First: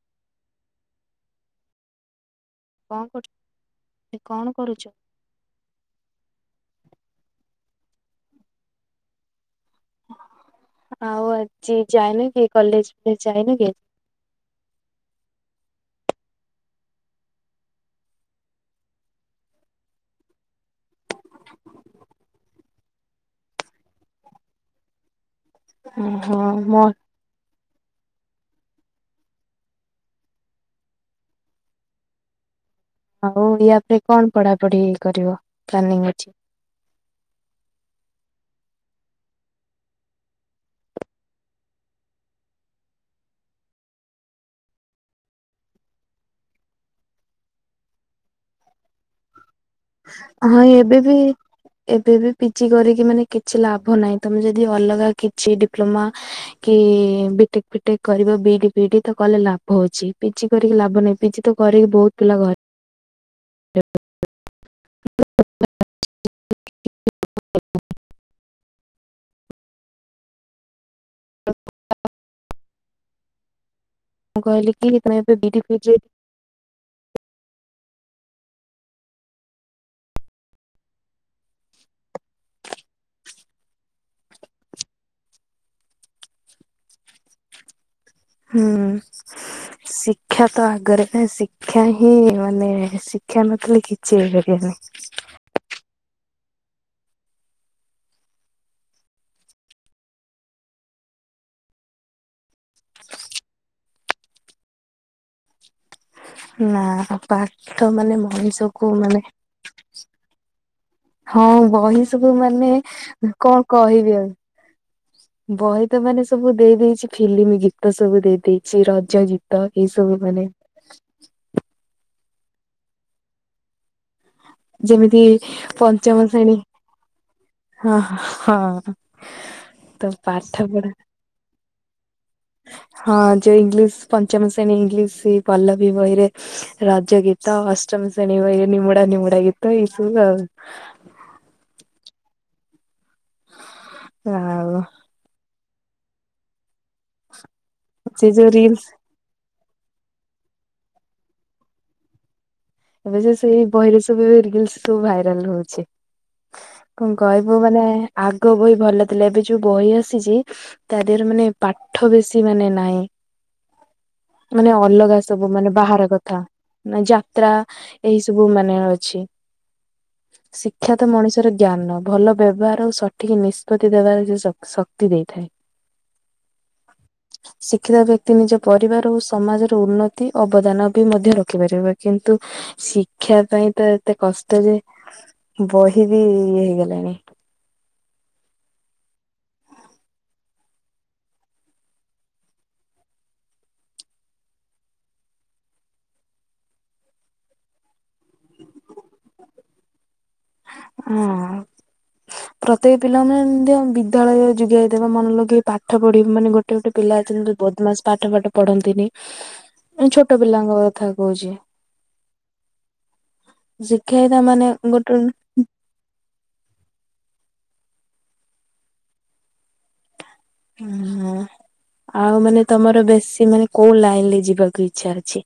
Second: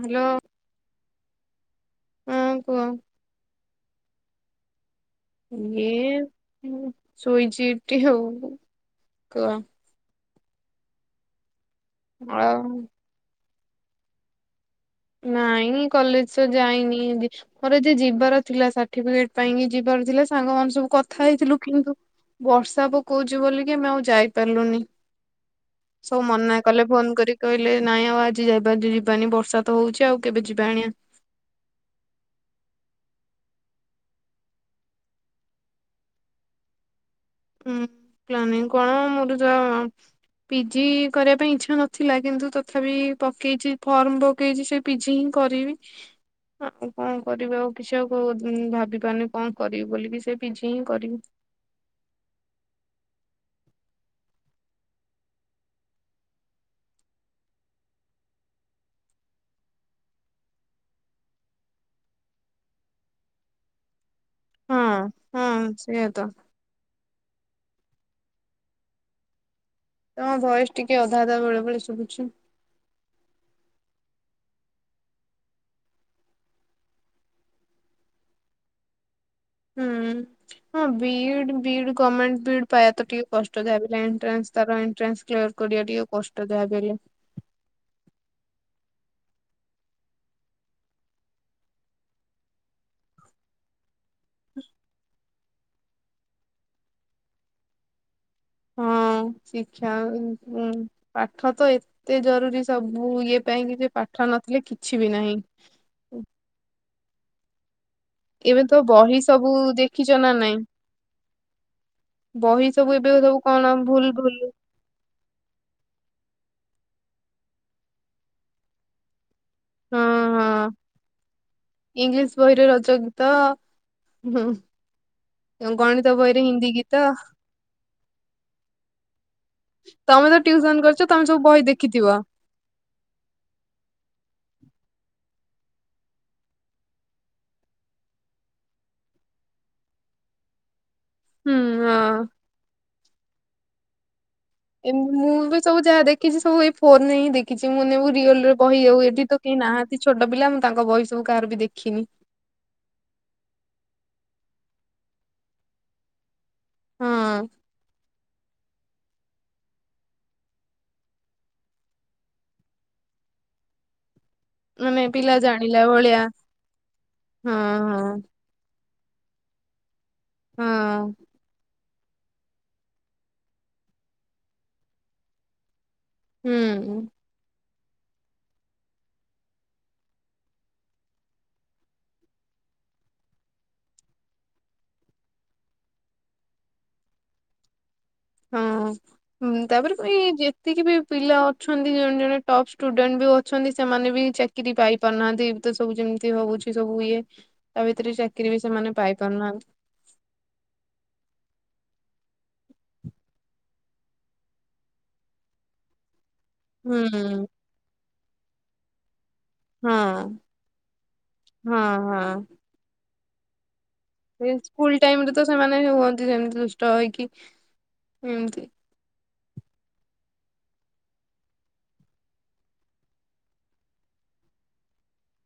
Hello ହଁ। କୁହ କଣ କରୁଛ ଏ କଣ କରୁଛ? ଇଏ ଶୋଇଛି ଏଠି ହଉ କହ। ଆଉ ଆଜି ଯାଇନ କି ଆଉ କଲେଜ ଫ ଯାଇନ କି? ନାଇଁ କଲେଜ ତ ଯାଇନି ବି। ମୋର ଏ ଯେ ଯିବାର ଥିଲା ସାର୍ଟିଫିକେଟ ପାଇଁକି ଯିବାର ଥିଲା। ସାଙ୍ଗ ମାନେ ସବୁ କଥା ହେଇଥିଲୁ କିନ୍ତୁ ବର୍ଷା ପକଉଛି ବୋଲିକି ଆମେ ଆଉ ଯାଇ ପାରିଲୁନି। ସବୁ ଓହୋ ମନା ମୋ କଲେ ଫୋନ କରିକି। କହିଲେ ନାଇଁ ଆଉ ଆଜି ଯ ଯିବାନି ବର୍ଷା ତ ହଉଛି ଆଉ କେବେ ଯିବା ଆଣିଆ। ହଉ ୟା ପରେ କଣ ପଢାପଢି କରିବ ପ୍ଲାନିଙ୍ଗ ଅଛି? ହୁଁ ପ୍ଲାନିଂ କଣ ମୁରୁଜ - ପିଜି କରିବା ପାଇଁ ଇଚ୍ଛା ନଥିଲା। କିନ୍ତୁ ତଥାପି ପକେଇଛି ଫର୍ମ ପକେଇଛି ସେ ପିଜୀ ହିଁ କରିବି ଆଉ କଣ କରିବି ଆଉ କିଛି ଆଉ ଭାବି ପାରୁନି କଣ କରିବି ବୋଲିକି ସେ ହଁ ପିଜୀ ହିଁ ଏବେ ବି କରିବି। ଏବେ ବି ପିଜି କରିକି ମାନେ କିଛି ଲାଭ ନାହିଁ। ତମେ ଯଦି ଅଲଗା କିଛି ଡିପ୍ଲୋମା କି ବିଟେକ ଫିଟେକ କରିବ ବିଡି ଫିଡି ତ କଲେ ଲାଭ ହଉଛି ପିଜି କରିକି ଲାଭ ନ ପିଜି ତ କରିକି ବହୁତ ପିଲା ଘରେ। ହଁ ହଁ ସେୟା ତ। ହଁ। ତମ ଭଏସଟିକେ ଅଧା ଅଧା ବେଳେ ବେଳେ ଶୁଭୁଛି। ମୁଁ କହିଲି କି ତମେବେ ବିଡି ପିଜି ହୁଁ। ହଁ ବିଡି ବିଡି ଗମେଣ୍ଟ ବିଡି ପାଇବା ତ କଷ୍ଟ ଦାୟକ ହେବ। ତାର ଏଟ୍ରଂଶ ଏଟ୍ରାଂଶ। ଚ କରିବା ଟିକେ କଷ୍ଟ ଦୋହାପ। ହୁଁ। ଶିକ୍ଷା ତ ଆଗରେ ନା ଶିକ୍ଷା ହିଁ ମାନେ ଶିକ୍ଷା ନଥିଲେ କିଛି ଠିକଜ [unintelligible] ହଁ ଶିକ୍ଷାଁ। ପାଠ ତ ଏତେ ଜରୁରୀ ସବୁ ଇଏ ପାଇଁ କି ଯେ ପାଠ ନଥିଲେ କିଛି ବି ନାହିଁ। ନା ପାଠ ମାନେ ଏବେ ତ ମଣିଷକୁ ବହି ମାନେ ସବୁ ଦେଖିଛ ନା ନାଇଁ? ହଁ ବହି ସବୁ ବହି ମାନେ ସବୁ ଏବେ ସବୁ କଣ ଭୁଲ କହିବି ଆଉ ଭୁଲ ବହି ତ ମାନେ ସବୁ ଦେଇ ଦେଇେଇଛି ଫିଲ୍ମ ଗୀତ ସବୁ ଦେଇ ଦେଇେଇଛି ରଜ ଗୀତ। ତ ଏଇ ହଁ ସବୁ ମାନେ ହଁ ଇଂଲିଶ ବହିରେ ରଜ ଗୀତ ହୁଁ। ଯେମିତି ଗଣିତ ପଞ୍ଚମ ବହିରେ ଶ୍ରେଣୀ ହିନ୍ଦୀ ଗୀତ। ହଁ ହଁ ତମେ ତ ପାଠ ଟିଉସନ ପଢା କରିଛ ତମେ ସବୁ ବହି ଦେଖିଥିବ। ହଁ ଯୋଉ ଇଂଲିଶ ପଞ୍ଚମ ଶ୍ରେଣୀ ଇଂଲିଶ ପଲ ବି ବହିରେ। ରଜ ଗୀତ ଅଷ୍ଟମ ଶେଣୀ ବହି ନିମୁଡା ନିମୁଡା ଗୀତ ଏଇ ସବୁ ଆଉ ହୁଁ ହଁ। [inaudible] ଏମତି ମୁଁ ବି ସବୁ ଯାହା ଦେଖିଛି ସବୁ ଏଇ ଫୋନରେ ହିଁ ଦେଖିଛି ମୁଁ ନେବୁ ସେ ଯୋଉ ରିଅଲରେ ବହି ରିଲସ ଆଉ ଏଠି ତ କେହି ନାହାନ୍ତି ଛୋଟ ପିଲା ମୁଁ ତାଙ୍କ ବହି ସବୁ କାହାର ବି ଦେଖିନି। ଏବେ ସେ ସେଇ ବହିରେ ସବୁ ଏ ରିଲସ ସବୁ ଭାଇରାଲ ହଉଛି। କଣ ହଁ କହିବୁ ମାନେ ଆଗ ଆଗ ବହି ଭଲ ଥିଲା ଏବେ ଯୋଉ ବହି ଆସିଛି ତା ଦେହରେ ମାନେ ପାଠ ବେଶୀ ମାନେ ନାହିଁ। [inaudible] ମାନେ ଅଲଗା ପିଲା ସବୁ ମାନେ ଜାଣିଲା ବାହାର ଭଳିଆ କଥା ମାନେ ଯାତ୍ରା ଏଇ ହଁ ସବୁ। ସବୁ ମାନେ ଅଛି ହଁ ଶିକ୍ଷା ତ ମଣିଷର ଜ୍ଞାନ। ଭଲ ବ୍ୟବହାର ଆଉ ସଠିକ ନିଷ୍ପତ୍ତି ଦେବାର ସେ ଶ ଶକ୍ତି ଦେଇଥାଏ। ହୁଁ। ଶିକ୍ଷିତ ବ୍ୟକ୍ତି ନିଜ ପରିବାର ଓ ସମାଜର ଉନ୍ନତି ଅବଦାନ ବି ମଧ୍ୟ ରଖିପାରିବ। କିନ୍ତୁ ଶିକ୍ଷା ପାଇଁ ତ ଏତେ କଷ୍ଟ ଯେ ବହି ବି ହେଏଗଲାଣି। ହଁ। ହୁଁ ତାପରେ କ ଯେତିକି ବି ପିଲା ଅଛନ୍ତି ଜଣେ ଜଣେ ଟପ୍ ଷ୍ଟୁଡେଣ୍ଟ ବି ଅଛନ୍ତି ସେମାନେ ବି ଚାକି ଚାକିରୀ ପାଇ ପାରୁନାହାନ୍ତି ତ ସବୁ ଯେମିତି ହଉଛି ସବୁ ଇଏ। ତା ଭିତରେ ଚାକିରୀ ବି ସେମାନେ ପାଇ ପାରୁନାହାନ୍ତି। ହଁ। ପ୍ରତ୍ୟେକ ପିଲାମାନେ ମଧ୍ୟ ବିଦ୍ୟାଳୟ ଯିବେ ଦେଖ ମନ ଲଗେଇ ପାଠ ପଢିବ ମାନେ ଗୋଟେ। ଗୋଟେ ଗୋଟେ ହୁଁ ପିଲା ଅଛନ୍ତି ବଦମାସ ପାଠ ପାଠ ପଢନ୍ତିନି। ଏ ହଁ। ଛୋଟ ପିଲାଙ୍କ କଥା କହୁଛି ହଁ ହଁ ଶିକ୍ଷା ଏ ସ୍କୁଲ ଟାଇମରେ ତ ସେମାନେ ହୁଅନ୍ତି ସେମିତି ଦୁଷ୍ଟ ହେଇକି ଏମିତି ହଁ ଆଉ ମାନେ ତମର ବେଶୀ ମାନେ କୋଉ ଲାଇନ୍ ରେ ଯିବାକୁ ଇଚ୍ଛା ଅଛି?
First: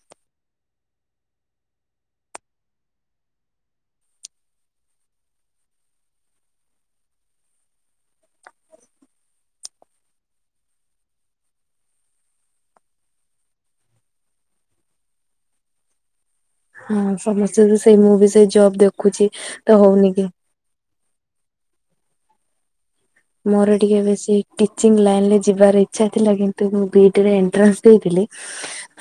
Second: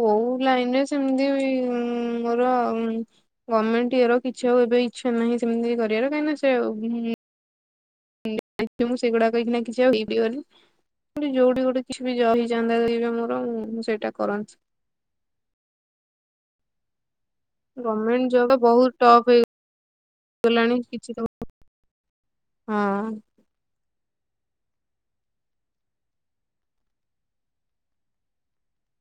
କୋଉ ଲାଇନ୍ ରେ ସେମ୍ତି ବି ମୋର ଗମେଣ୍ଟ ଇଏର କିଛି ଆଉ ଏବେ ଇଚ୍ଛା ନାହିଁ ସେମ୍ତି କରିଆର କାହିଁକିନା ସେ [unintelligible] ମୁଁ ସେଗୁଡା [inaudible] ଯୋଉଠି ଗୋଟେ କିଛି ବି ଜବ୍ ହେଇଯାଆନ୍ତା ଯଦି ମୋର ମୁଁ ସେଇଟା କରନ୍ତି। ହଁ ସମସ୍ତେ ସେଇ ମୁଁ ଗଭର୍ଣ୍ଣମେଣ୍ଟ ବି ସେଇ ଜବ୍ ଦେଖୁଚି, ତ ହଉନି [unintelligible] ଗଲାଣି କିଛି [unintelligible] ହଁ। ମୋର ଟିକେ ବେଶୀ ଟିଚିଂ ଲାଇନ୍ ରେ ଯିବାର ଇଚ୍ଛା ଥିଲା, କିନ୍ତୁ ମୁଁ ବି ଇ ଡି ରେ ଏଣ୍ଟ୍ରାନ୍ସ ଦେଇଥିଲି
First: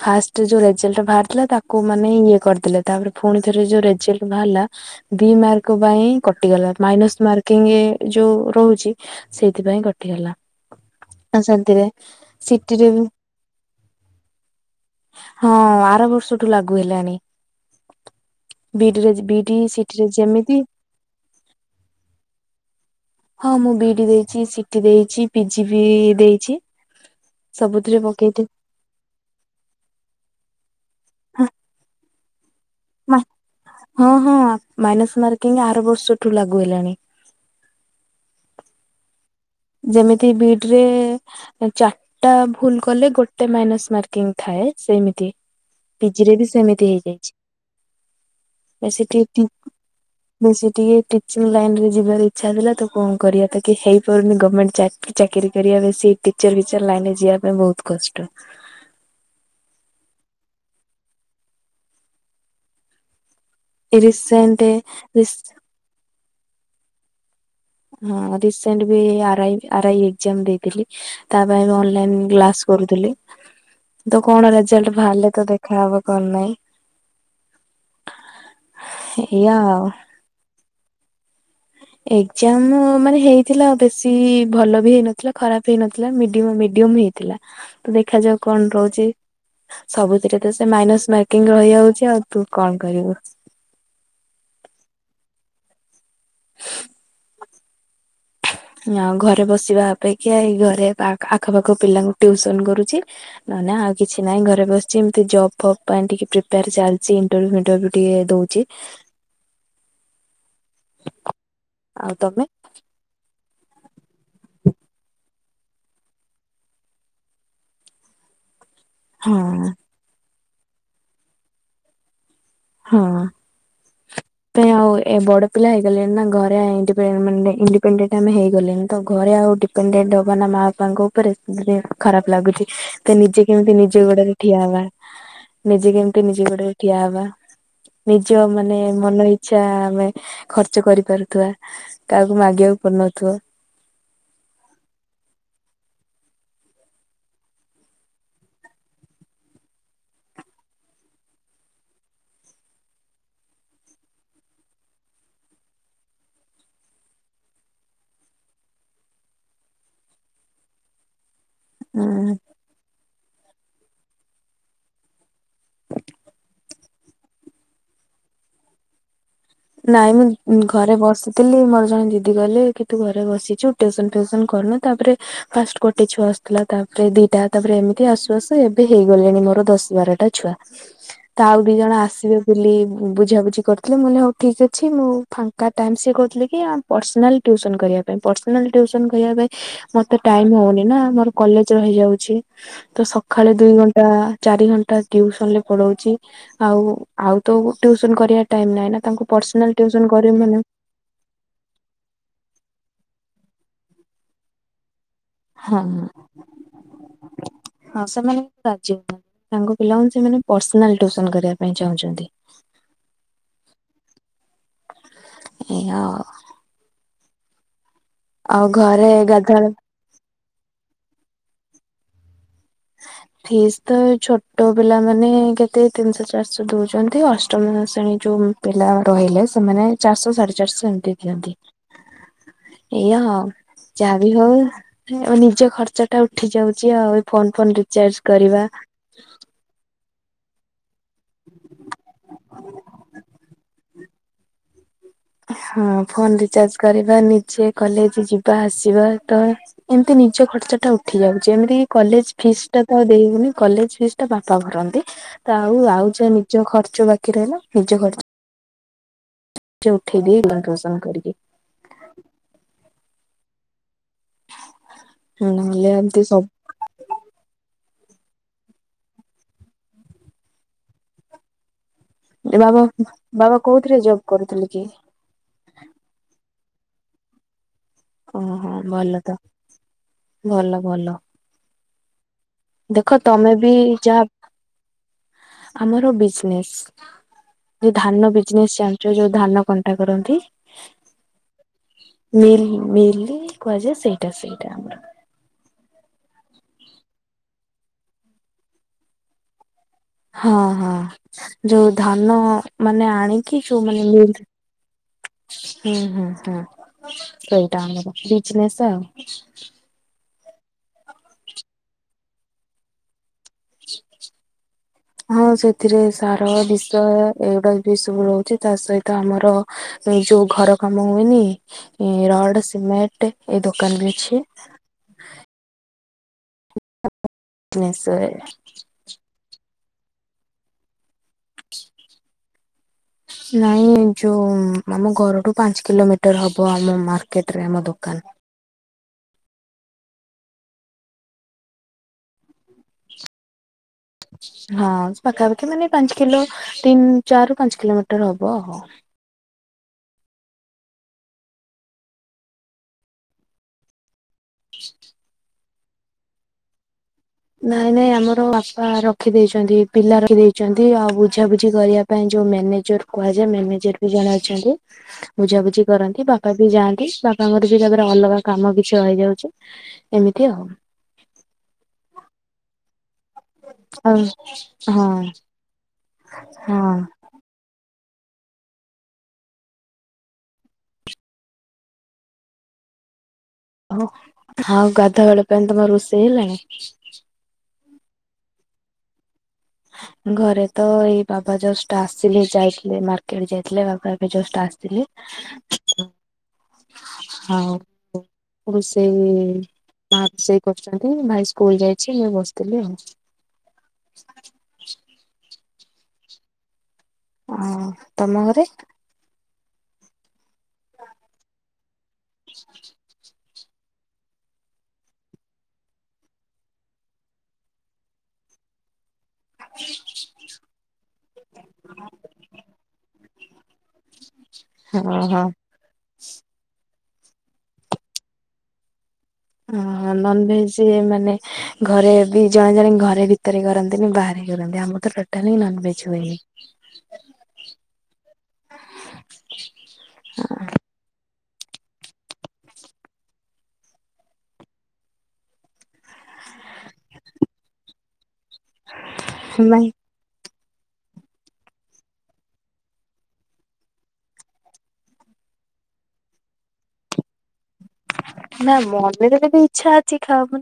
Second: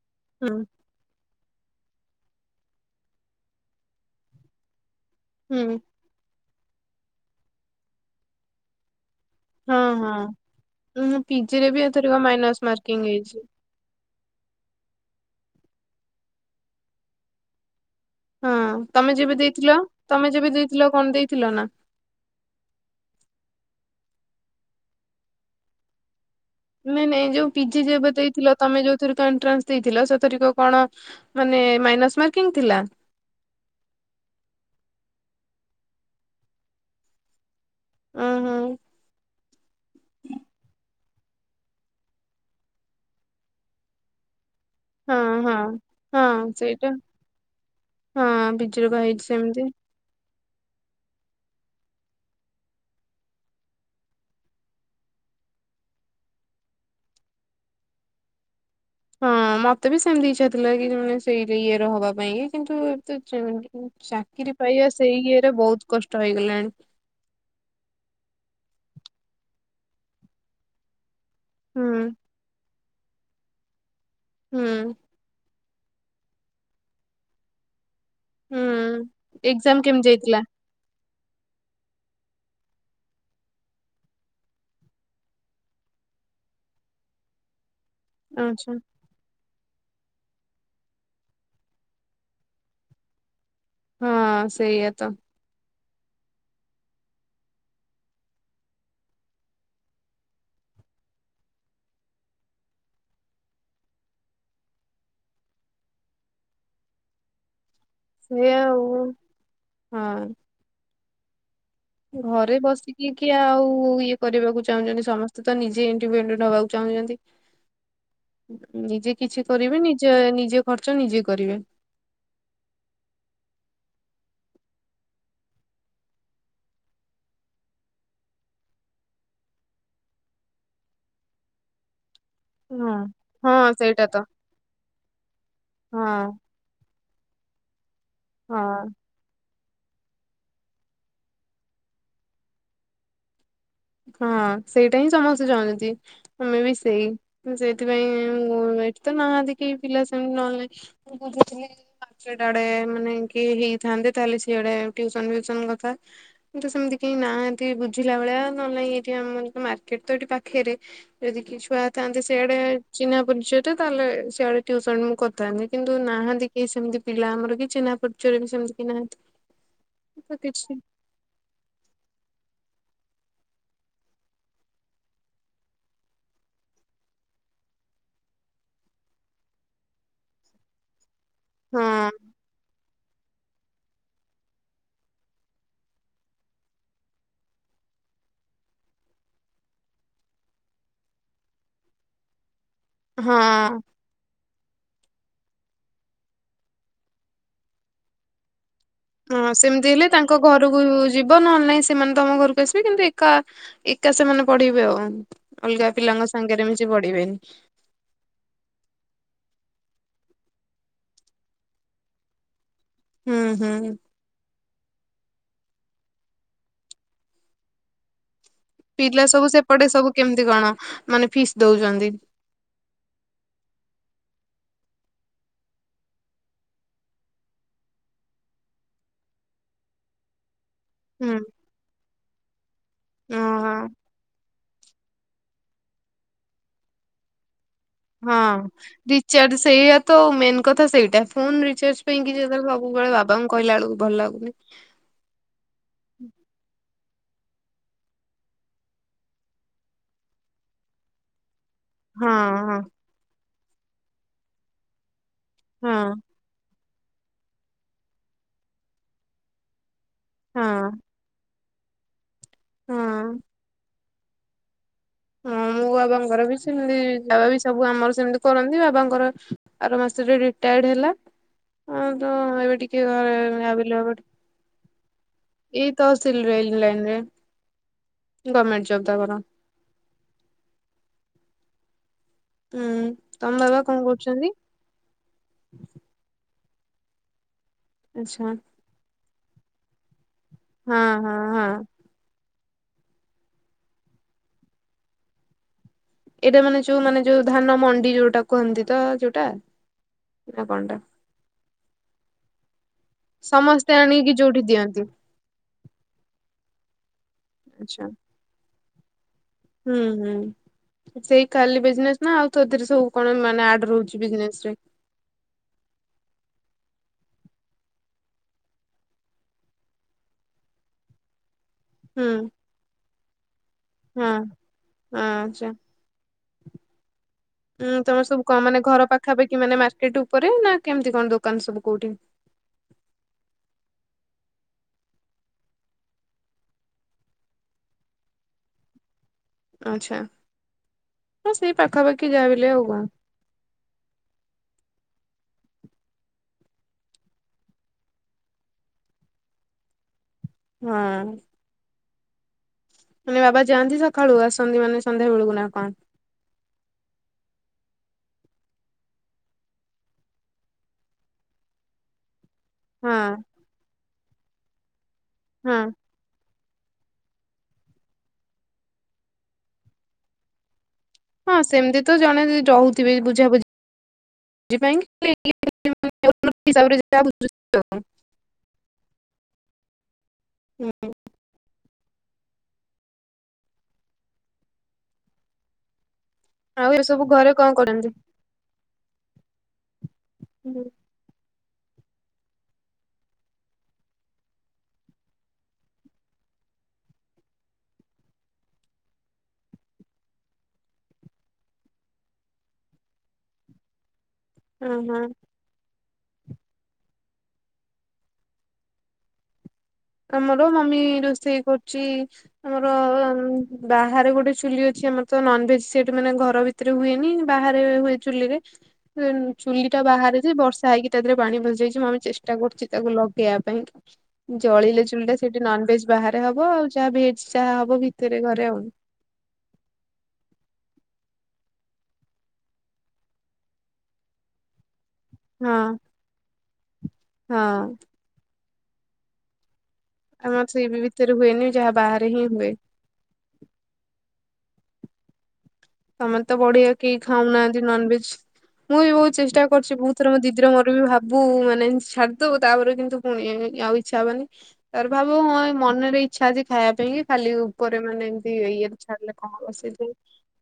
ଫାସ୍ ଷ୍ଟେ ଯୋଉ ହୁଁ ରେଜଲ୍ଟ ବାହାରିଥିଲା ତାକୁ ମାନେ ଇଏ କରିଦଲେ, ତାପରେ ଫୁଣି ଥରେ ଯୋଉ ରେଜଲ୍ଟ ବାହାରିଲା ଦି ହୁଁ ମାର୍କ ପାଇଁ କଟିଗଲା, ମାଇନସ୍ ମାର୍କିଂ ଏ ଯୋଉ ରହୁଚି ହଁ ସେଇଥିପାଇଁ ହଁ। କଟିଗଲା, ଉଁ ଆଉ ପିଜିରେ ବି ସେମ୍ତିରେ ଏଥରିକ ମାଇନସ ସିଟିରେ ମାର୍କିଂ ବି ହେଇଛି। ହଁ, ଆର ବର୍ଷଠୁ ଲାଗୁ ହେଲାଣି। ହଁ ବିଡିରେ ତମେ ଯେବେ ବିଡି ଦେଇଥିଲ, ସିଟିରେ ତମେ ଯେବେ ଯେମିତି ଦେଇଥିଲ କଣ ଦେଇଥିଲ ନା? ହଁ ମୁଁ ବି ଇଡି ଦେଇଚି, ସିଟି ଦେଇଚି, ପିଜି ବି ଦେଇଚି। ନାଇଁ-ନାଇଁ ଯୋଉ ପିଜି ଯେବେ ଦେଇଥିଲ, ତମେ ଯୋଉଥରିକ ଏଣ୍ଟ୍ରାନ୍ସ ଦେଇଥିଲ ସେହି ଥରିକ କଣ ମାନେ ମାଇନସ୍ ମାର୍କିଂ ଥିଲା? ମା ହଁ-ହଁ ମାଇନସ୍ ମାର୍କିଂ ଆର ବର୍ଷଠୁ ଲାଗୁ ହେଲାଣି। ଉଁହୁଁ। ଯେମିତି ବି ଇଡି ରେ ଚାରିଟା ଭୁଲ୍ କଲେ ଗୋଟେ ମାଇନସ୍ ମାର୍କ। [unintelligible] ଥାଏ ସେମିତି ହଁ ହଁ। ପିଜିରେ ବି ହଁ ସେଇଟା ସେମିତି ହେଇଯାଇଚି। ହଁ ପିଜିରେ ପା ହେଇଛି ସେମିତି। [inaudible] ବେଶୀ ଟିକେ ଟିଚିଂ ଲାଇନ୍ ରେ ଯିବାର ଇଚ୍ଛା ଥିଲା, ତ କଣ କରିଆ [unintelligible] ହେଇପାରୁନି ଗ ମେଣ୍ଟ ଚା ଚାକିରି କରିବା ବେଶି ଟିଚର୍ ଫିଚର୍ ଲାଇନ୍ ରେ ଯିବା ପାଇଁ ବହୁତ୍ କଷ୍ଟ। ହଁ ମତେ ବି ସେମ୍ତି ଇଛା ଥିଲା କି [unintelligible] ସେଇ ଇଏ ର ହବା ପାଇଁ କି କିନ୍ତୁ [inaudible] ଚାକିରି ରିସେଣ୍ଟ ପାଇଆ ସେଇ ରିସ ଇଏରେ ବହୁତ୍ କଷ୍ଟ ହେଇଗଲାଣି। ହଁ ରସେଣ୍ଟ ବି R I R I exam ଦେଇଥିଲି ତା ପାଇଁ ବି ହୁଁ ଅନଲାଇନ୍ କ୍ଲାସ୍ କରୁଥିଲି ତ କଣ ହୁଁ ରେଜଲ୍ଟ ଭାରିଲେ ତ ଦେଖାହବ [unintelligible] ନାହିଁ। ହୁଁ ଏଇଆ ଏକ୍ଜାମ୍ ଆଉ କେମିତି ଯାଇଥିଲା? ଏକ୍ଜାମ୍ ମାନେ ହେଇଥିଲା ବେଶୀ ଭଲ ବି ହେଇନଥିଲା, ଖରାପ୍ ହେଇନଥିଲା ମିଡିଅମ୍ ମିଡିୟମ୍ ହେଇ ଥିଲା, ତ ଦେଖାଯାଉ କଣ ଆଚ୍ଛା। ରହୁଚି। ସବୁଥିରେ ତ ସେ ମାଇନସ୍ ମାର୍କିଂ ରହିଯାଉଚି ଆଉ ତୁ କଣ କରିବୁ। ହୁଁ ସେଇଆ ତ। ଆଉ ଘରେ ବସିବା ଅପେକ୍ଷା ଏଇ ଘରେ ଆଖପାଖ ପିଲାଙ୍କୁ ଟ୍ୟୁସନ୍ କରୁଚି। [unintelligible] ଆଉ କିଛି ନାହିଁ ଘରେ ବସ୍ଚି ଏମିତି ଜବ୍ ଫବ୍ ପାଇଁ ଟିକେ ପ୍ରିପେୟାର ଚାଲ୍ ସେ ଇଣ୍ଟରଭ୍ୟୁ ଫିନ୍ଟରଭ୍ୟୁ ଟିକେ ସେଇଆ ଦଉଚି। ଆଉ। ହଁ ଘରେ ବସିି କି କିଏ ଆଉ ଇଏ କରିବାକୁ ଚାହୁଁଚନ୍ତି, ସମସ୍ତେ ତ ନିଜେ ଇଣ୍ଡିପେନ୍ଡେଣ୍ଟ ହବାକୁ ଚାହୁଁଚନ୍ତି। ନିଜେ ହଁ କିଛି କରିବେ, ନିଜେ-ନିଜେ ଖର୍ଚ୍ଚ ନିଜେ କରିବେ। ହଁ। [unintelligible] ଆଉ ଏ ବଡ ପିଲା ହେଇଗଲେଣି ନା, ଘରେ ଇଣ୍ଡିପେ ମାନେ ଇଣ୍ଡିପେଣ୍ଡେଣ୍ଟ ଆମେ ହେଇଗଲେଣି ତ ଘରେ ଆଉ ଟି [unintelligible] ହବା ନା ମା ବାପାଙ୍କ ଉପରେ [unintelligible] ଖରାପ ଲାଗୁଚି ହଁ ତ ନିଜେ କେମ୍ତି ହଁ ନିଜେ ସେଇଟା ତ। ଗୋଡରେ ଠିଆ ହବା, ନିଜେ ହଁ କେମ୍ତି ନିଜେ ଗୋଡରେ ଠିଆ ହବା, ନିଜ ହଁ। ମାନେ ମନ [unintelligible] ଯାହା ଆମେ ଖର୍ଚ୍ଚ କରିପାରୁଥିବା କାହାକୁ ମାଗିବାକୁ ପଡୁନଥିବ। ହଁ ସେଇଟା ହିଁ ସମସ୍ତେ ଜାଣନ୍ତି। ଆମେ ବି ସେଇ ସେଇଥିପାଇଁ ଏଠି ତ ନାହାନ୍ତି କେହି ପିଲା ସେମିତି ନହେଲେ ମୁଁ ବୁଝୁଥିଲି ପାଞ୍ଚଟା ମାନେ କିଏ ହେଇଥାନ୍ତେ ତାହେଲେ ଟିଉସନ ଫିଉସନ କଥା। କିନ୍ତୁ ସେମିତି କେହି ନାହାନ୍ତି ବୁଝିଲା ଭଳିଆ। ନହେଲେ ନାଇଁ ଏଠି ଆମର ମାର୍କେଟତ ଏଠି ପାଖରେ ଯଦି କି ଛୁଆ ଉଁ ଥାନ୍ତେ ସେଆଡେ ଚିହ୍ନା ପରିଚୟତ ତାହଲେିଆଡେ ଟଟିୁସନ ମୁଁ କରିଥାନ୍ତି କିନ୍ତୁ ନାହାନ୍ତି କେହି ସେମିତି ପିଲା ଆମର କି ଚିହ୍ନା ପରିଚୟ ପରିଚୟ ବି ସେମିତି ନାହାନ୍ତି। ନାଇଁ ତ ମୁଁ କିଛି ଘରେ ବସିିଛି ଥିଲି ମୋର ଜଣେ ଦିଦି କହିଲେ କି ତୁ ଘରେ ବସିଛୁ ଟ୍ୟୁସନ ଫ୍ୟୁସନ୍ କରୁନୁ ତା ପରେ ଫାଷ୍ଟ ଗୋଟେ ଛୁଆ ଆସୁଥିଲା ତାପରେ ଦିଟା ତାପରେ ଏମିତି ଆସୁ ଆସୁ ଏବେ ହେଇଗଲେଣି ମୋର ଦଶ ବାରଟା ଛୁଆ। ତ ଆଉ ଦି ହଁ ଜଣ ଆସିବେ ବୋଲି ବୁଝାବୁଝି କରିୁଥିଲେ ମୁଁ କହିଲି ହଉ। ଠିକ୍ ଅଛି ମୁଁ ଫାଙ୍କା ଟାଇମ୍ ସିଏ କହୁଥିଲି କି ପର୍ସନାଲ୍ ଟ୍ୟଉସନ୍ କରିବା ପାଇଁ ପର୍ସନାଲ୍ ଟ୍ୟୁସନ୍ କରିବା ପାଇଁ ମତେ ଟାଇମ ହଉନି ନା ମୋର କଲେଜ ରହିଯାଉଛି ତ ସକାଳେ ଦୁଇ ହଁ ଘଣ୍ଟା। ଚାରି ଘଣ୍ଟା ଟିଉସନରେ ପଢଉଛି। ଆଉ ଆଉତ ଟ୍ୟୁସନ କରିବା ଟାଇମ୍ ନାଇଁ ନା ତାଙ୍କୁ ହଁ ପର୍ସନାଲ ସେମିତି ହେଲେ ଟ୍ୟୁସନ୍ ତାଙ୍କ କରିବି ମାନେ ଘରକୁ ଯିବ ନ ହେଲେ ନାହିଁ ସେମାନେ ତମ ଘରକୁ ଆସିବେ କିନ୍ତୁ ଏକା ଏକା ସେମାନେ ପଢିବେ ଆଉ। ହଁ ଅଲଗା ପିଲାଙ୍କ ସାଙ୍ଗରେ ମିଶି ପଢିବେନି। ହଁ ସେମାନେ ରାଜି ହଉନାହାନ୍ତି ତାଙ୍କ ପିଲାଙ୍କୁ ସେମାନେ ପସର୍ନାଲ ଟିଉସନ କରିବା ପାଇଁ ଚାହୁଁଛନ୍ତି। ହୁଁ ହୁଁ ଏଆ ଆଉ ଆଉ ଘରେ ପିଲା ସବୁ ଗାଧୁଆଳ ସେପଟେ ସବୁ କେମିତି କଣ ମାନେ ଫିସ୍ ଦଉଛନ୍ତି? ଫିସ୍ ତ ଛୋଟ ପିଲାମାନେ କେତେ ତିନିଶହ ଚାରିଶହ ଦଉଛନ୍ତି ଅଷ୍ଟମ ଶ୍ରେଣୀ ଯଉଁ ପିଲା ରହିଲେ ସେମାନେ ଚାରିଶହ ସାଢେ ଚାରିଶହ ଏମିତି ହୁଁ ଦିଅନ୍ତି। ଏଇଆ ଆଉ ହଁ ଯାହା ବିି ହଉ ନିଜ ଖର୍ଚ୍ଚ ଟା ଉଠି ଯାଉଛି ଆଉ ଏ ଫୋନ ଫୋନ ରି ହଁ ରିଚାର୍ଜ ସେଇଆ ତ ମେନ୍ କଥା ସେଇ ତା ଫୋନ୍ ରିଚାର୍ଜ ପାଇଁକ କି ଯେତେବେଳେ ସବୁବେଳେ ବାବାଙ୍କୁ କହିଲା ବେଳକୁ ଭଲ ଲାଗୁନି। ହଁ ଫୋନ୍ ରିଚାର୍ଜ କରିବା, ନିଜେ କଲେଜ୍ ଯିବା ଆସିବା ତ ଏମିତି ନିଜ ଖର୍ଚ୍ଚ ଟା ଉଠି ଉଠି ଯାଉଛି ଏମିତି କଲେଜ୍ ହଁ ଫିସ୍ ହଁ ଟା ତ ଦେଇ ହଉନି କଲେଜ୍ ଫିସ୍ ଟା ବାପା ଭରନ୍ତି। ତ ଆଉ ହଁ ଆଉ ଯାହା ନିଜ ଖର୍ଚ ବାକି ରହିଲା ନିଜ ଖର୍ଚ୍ଚ ନିଯେ ଉଠେଇଦିଏ ହଁ ଟିଉସନ୍ କରିକି। ହଁ। ହଁ ମୋ ନହେଲେ ଏମତି ବାବାଙ୍କର ବି ସବୁ ସେ ସେମିତି ବାବାବି ସବୁ ଆମର ସେମିତି କରନ୍ତି ବାବାଙ୍କର ଆର ମାସରେ ରିଟାୟାର୍ଡ ହେଲା। ଆଉ ତ ଏବେ ବାବା ଟିକେ ଘରେ ବାବା କୋଉଥିରେ ଭାବିଲ ଜବ୍ [unintelligible] କରୁଥିଲେ କି? ଏଇ ତହସିଲ୍ ରେଲ୍ ଲାଇନ୍ ରେ ଓହୋ ଗଭର୍ମେଣ୍ଟ ଜବ୍ ଭଲ ତ ତାଙ୍କର। ଭଲ ଭଲ। ହୁଁ ଦେଖ ତମ ତମେ ବି ବାବା କଣ ଯାହା କରୁଛନ୍ତି? ଆମର ବିଜନେସ୍ ଯେ ଧାନ ଆଚ୍ଛା ବିଜନେସ୍ ଚାଲି ଯୋଉ ଯୋଉ ଧାନ କଣ୍ଟା କରନ୍ତି। ହଁ ହଁ ହଁ। ମିଲ୍ ମିଲ୍ କୁହାଯାଏ ସେଇଟା ସେଇଟା ଆମର। ଏଇଟା ମାନେ ଯୋଉ ମାନେ ଯୋଉ ଧାନ ମଣ୍ଡି ଯୋଉଟା କୁହନ୍ତି ତ ଯୋଉଟା? ହଁ ନା ହଁ କଣଟା ଯୋଉ ଧାନ ମାନେ ଆଣିକି ସମସ୍ତେ ଯୋଉମାନୋ ଆଣିକି ମିଲ୍ ଯୋଉଠି ଦିଅନ୍ତି ହୁଁ ହୁଁ ହୁଁ ସେଇଟା ଆଚ୍ଛା ଆମର ବିଜିନେସ୍ ଆଉ। ହୁଁ ହୁଁ ସେଇ ଖାଲି ବିଜିନେସ୍ ନା ଆଉ ତୋଦରେ ସବୁ କଣ ମାନେ ଆଡ଼େ ରହୁଚି ବିଜନେସ ରେ। ହଁ ସେଥିରେ ସାର ବିଶ ଏଗୁଡ଼ାକ ବିସବୁ ରହୁଚି ତା ସହିତ ଆମର ଏ ଯୋଉ ଘର କାମ ହୁଏନି ହୁଁ ଏ ରଡ଼ ସିମେଣ୍ଟ ଏଇ ଦୋକାନ ବି ଅଛି। ଆଛା ଉଁ ତମର ଭୁବନେଶ୍ୱରରେ ସବୁ କଣ ମାନେ ଘର ପା ପାଖାପାଖି ମାନେ ମାର୍କେଟ ଉପରେ ନା କେମିତି କଣ ଦୋକାନ ସବୁ କୋଉଠି। ନାଇଁ ଯୋଉ ଆମ ଘରଠୁ ପାଞ୍ଚ କିଲୋମିଟର ହବ ଆମ ମାର୍କେଟରେ ଆମ ଦୋକାନ। ଆଚ୍ଛା ହଁ ସେଇ ପାଖାପାଖି ଯାହା ବିହେଲେ ଆଉ କଣ। ହଁ ପାଖାପାଖି ମାନେ ପାଞ୍ଚ କିଲୋ ତିନି ଚାରି ରୁ ପାଞ୍ଚ କିଲୋମିଟର ହବ ଆଉ। ହଁ। ମାନେ ବାବା ଯାଆନ୍ତି ସଖାଳୁ ଆସନ୍ତି ମାନେ ସନ୍ଧ୍ୟା ବେଳକୁ ନା କଣ। ନାଇଁ ନାଇଁ ଆମର ବାପା ରଖିଦେଇଛନ୍ତି ପିଲା ରଖିଦେଇଛନ୍ତି ଆଉ ବୁଝାବୁଝି କରିବା ପାଇଁ ଯୋଉ ମ୍ୟାନେଜର ହଁ କୁହାଯାଏ ମ୍ୟାନେଜର ବି ଜଣେ ଅଛନ୍ତି ହଁ ବୁଝାବୁଝି କରନ୍ତି ବା ବାପା ବି ଯାଆନ୍ତି ବାପାଙ୍କର ବି ତାପରେ ଅଲଗା କାମ କିଛି ରହିଯାଉଛି ଏମିତି ଆଉ। ହଁ ସେମିତି ତ ଜଣେ ଯଉଥିବେ ବୁଝାବୁଝି ଆଉ ହଁ ହଁ। [unintelligible] ହୁଁ ଓହ ଆଉ ଗାଧୁଆ ବେଳ ପାଇଁ ତମର ରୋଷେଇ ହେଲାଣି। ଆଉ ଏସବୁ ଘରେ କଣ କରନ୍ତି। ଘରେ ହଁ ତ ଏଇ ବାବା ଜଷ୍ଟ ଆସିଲେ ଯାଇଥିଲେ ମାର୍କେଟ ଯାଇଥିଲେ ବାବା ଏବେ ଜଷ୍ଟ ଆସିଲେ। [inaudible] ହାଉ ରୋଷେଇ ହେଇନି ମା ରୋଷେଇ କରୁଚନ୍ତି ଭାଇ ସ୍କୁଲ ଯାଇଚି ମୁଁ ଏଇ ବସିଥିଲି ଆଉ। ଉହୁଁ। ଆଉ ତମ ଘରେ। ଆମର ମମି ରୋଷେଇ କରୁଚି ଆମର ବାହାରେ ଗୋଟେ ଚୁଲି ଅଛି ଆମର ତ ନନଭେଜ୍ ସେଠି ମାନେ ଘର ଭିତରେ ହୁଏନି ବାହାରେ ହୁଏ ଚୁଲିରେ। [inaudible] ଚୁଲି ଟା ବାହାରେଯେ ବର୍ଷା ହେଇକି ତା ଦେହରେ ପାଣି ପସିଯାଇଛି ମମି ଚେଷ୍ଟା କରୁଚି ତାକୁ ଲଗେଇବା ପାଇଁ। ଜଳିଲେ ହଁ ଚୁଲିଟା ହଁ। ସେଇଠି ନନ ଭେଜ ବାହାରେ ହବ ଆଉ ଜାହା ଭେଜ ଜାହା ହବ ଭିତରେ ଘରେ ଆଉ। ଆଁ ନନଭେଜ ମାନେ ଘରେ ବି ଜଣେ ଜଣେ ଘରେ ଭିତରେ କରନ୍ତିନି ବାହାରେ କରନ୍ତି ଆମ ତ ତୋଟା [inaudible] ହଁ ନନ୍ଭେଜ ହୁଏ। ହଁ ଆମର ସେଇ ବି ଭିତରେ ହୁଏନି ଯାହା ବାହାରେ ହିଁ ହୁଏ। ତମନତ ବଢିଆ କେହି ଖାଉନାହାନ୍ତି ନନ୍ ଭେଜ ମୁଁ ବି ବହୁତ ଚେଷ୍ଟା ନାଇଁ କରୁଛି ବହୁତ ଥରେ ମୋ ଦିଦିର ମୋର ବି ଭାବୁ ମାନେ ଇଁ ଛାଡଦବୁ ତାପରେ କିନ୍ତୁ ପୁଣି ଇନ୍ ଆଉ ଇଚ୍ଛା ହବନି। ତାଅରେ ଭାବୁ ହଁ ଏ ମନରେ ଇଚ୍ଛା ଅଛି ଖାଇବା ପାଇଁ କି ଖାଲି ଉପ ପରେ ମାନେ ଏମିତି ନା ଇଏରେ ଛାଡିଲେ ମନରେ ବି କଣ ଇଚ୍ଛା ବସିଲି ଅଛି [inaudible] ଖାଅ ମାନେ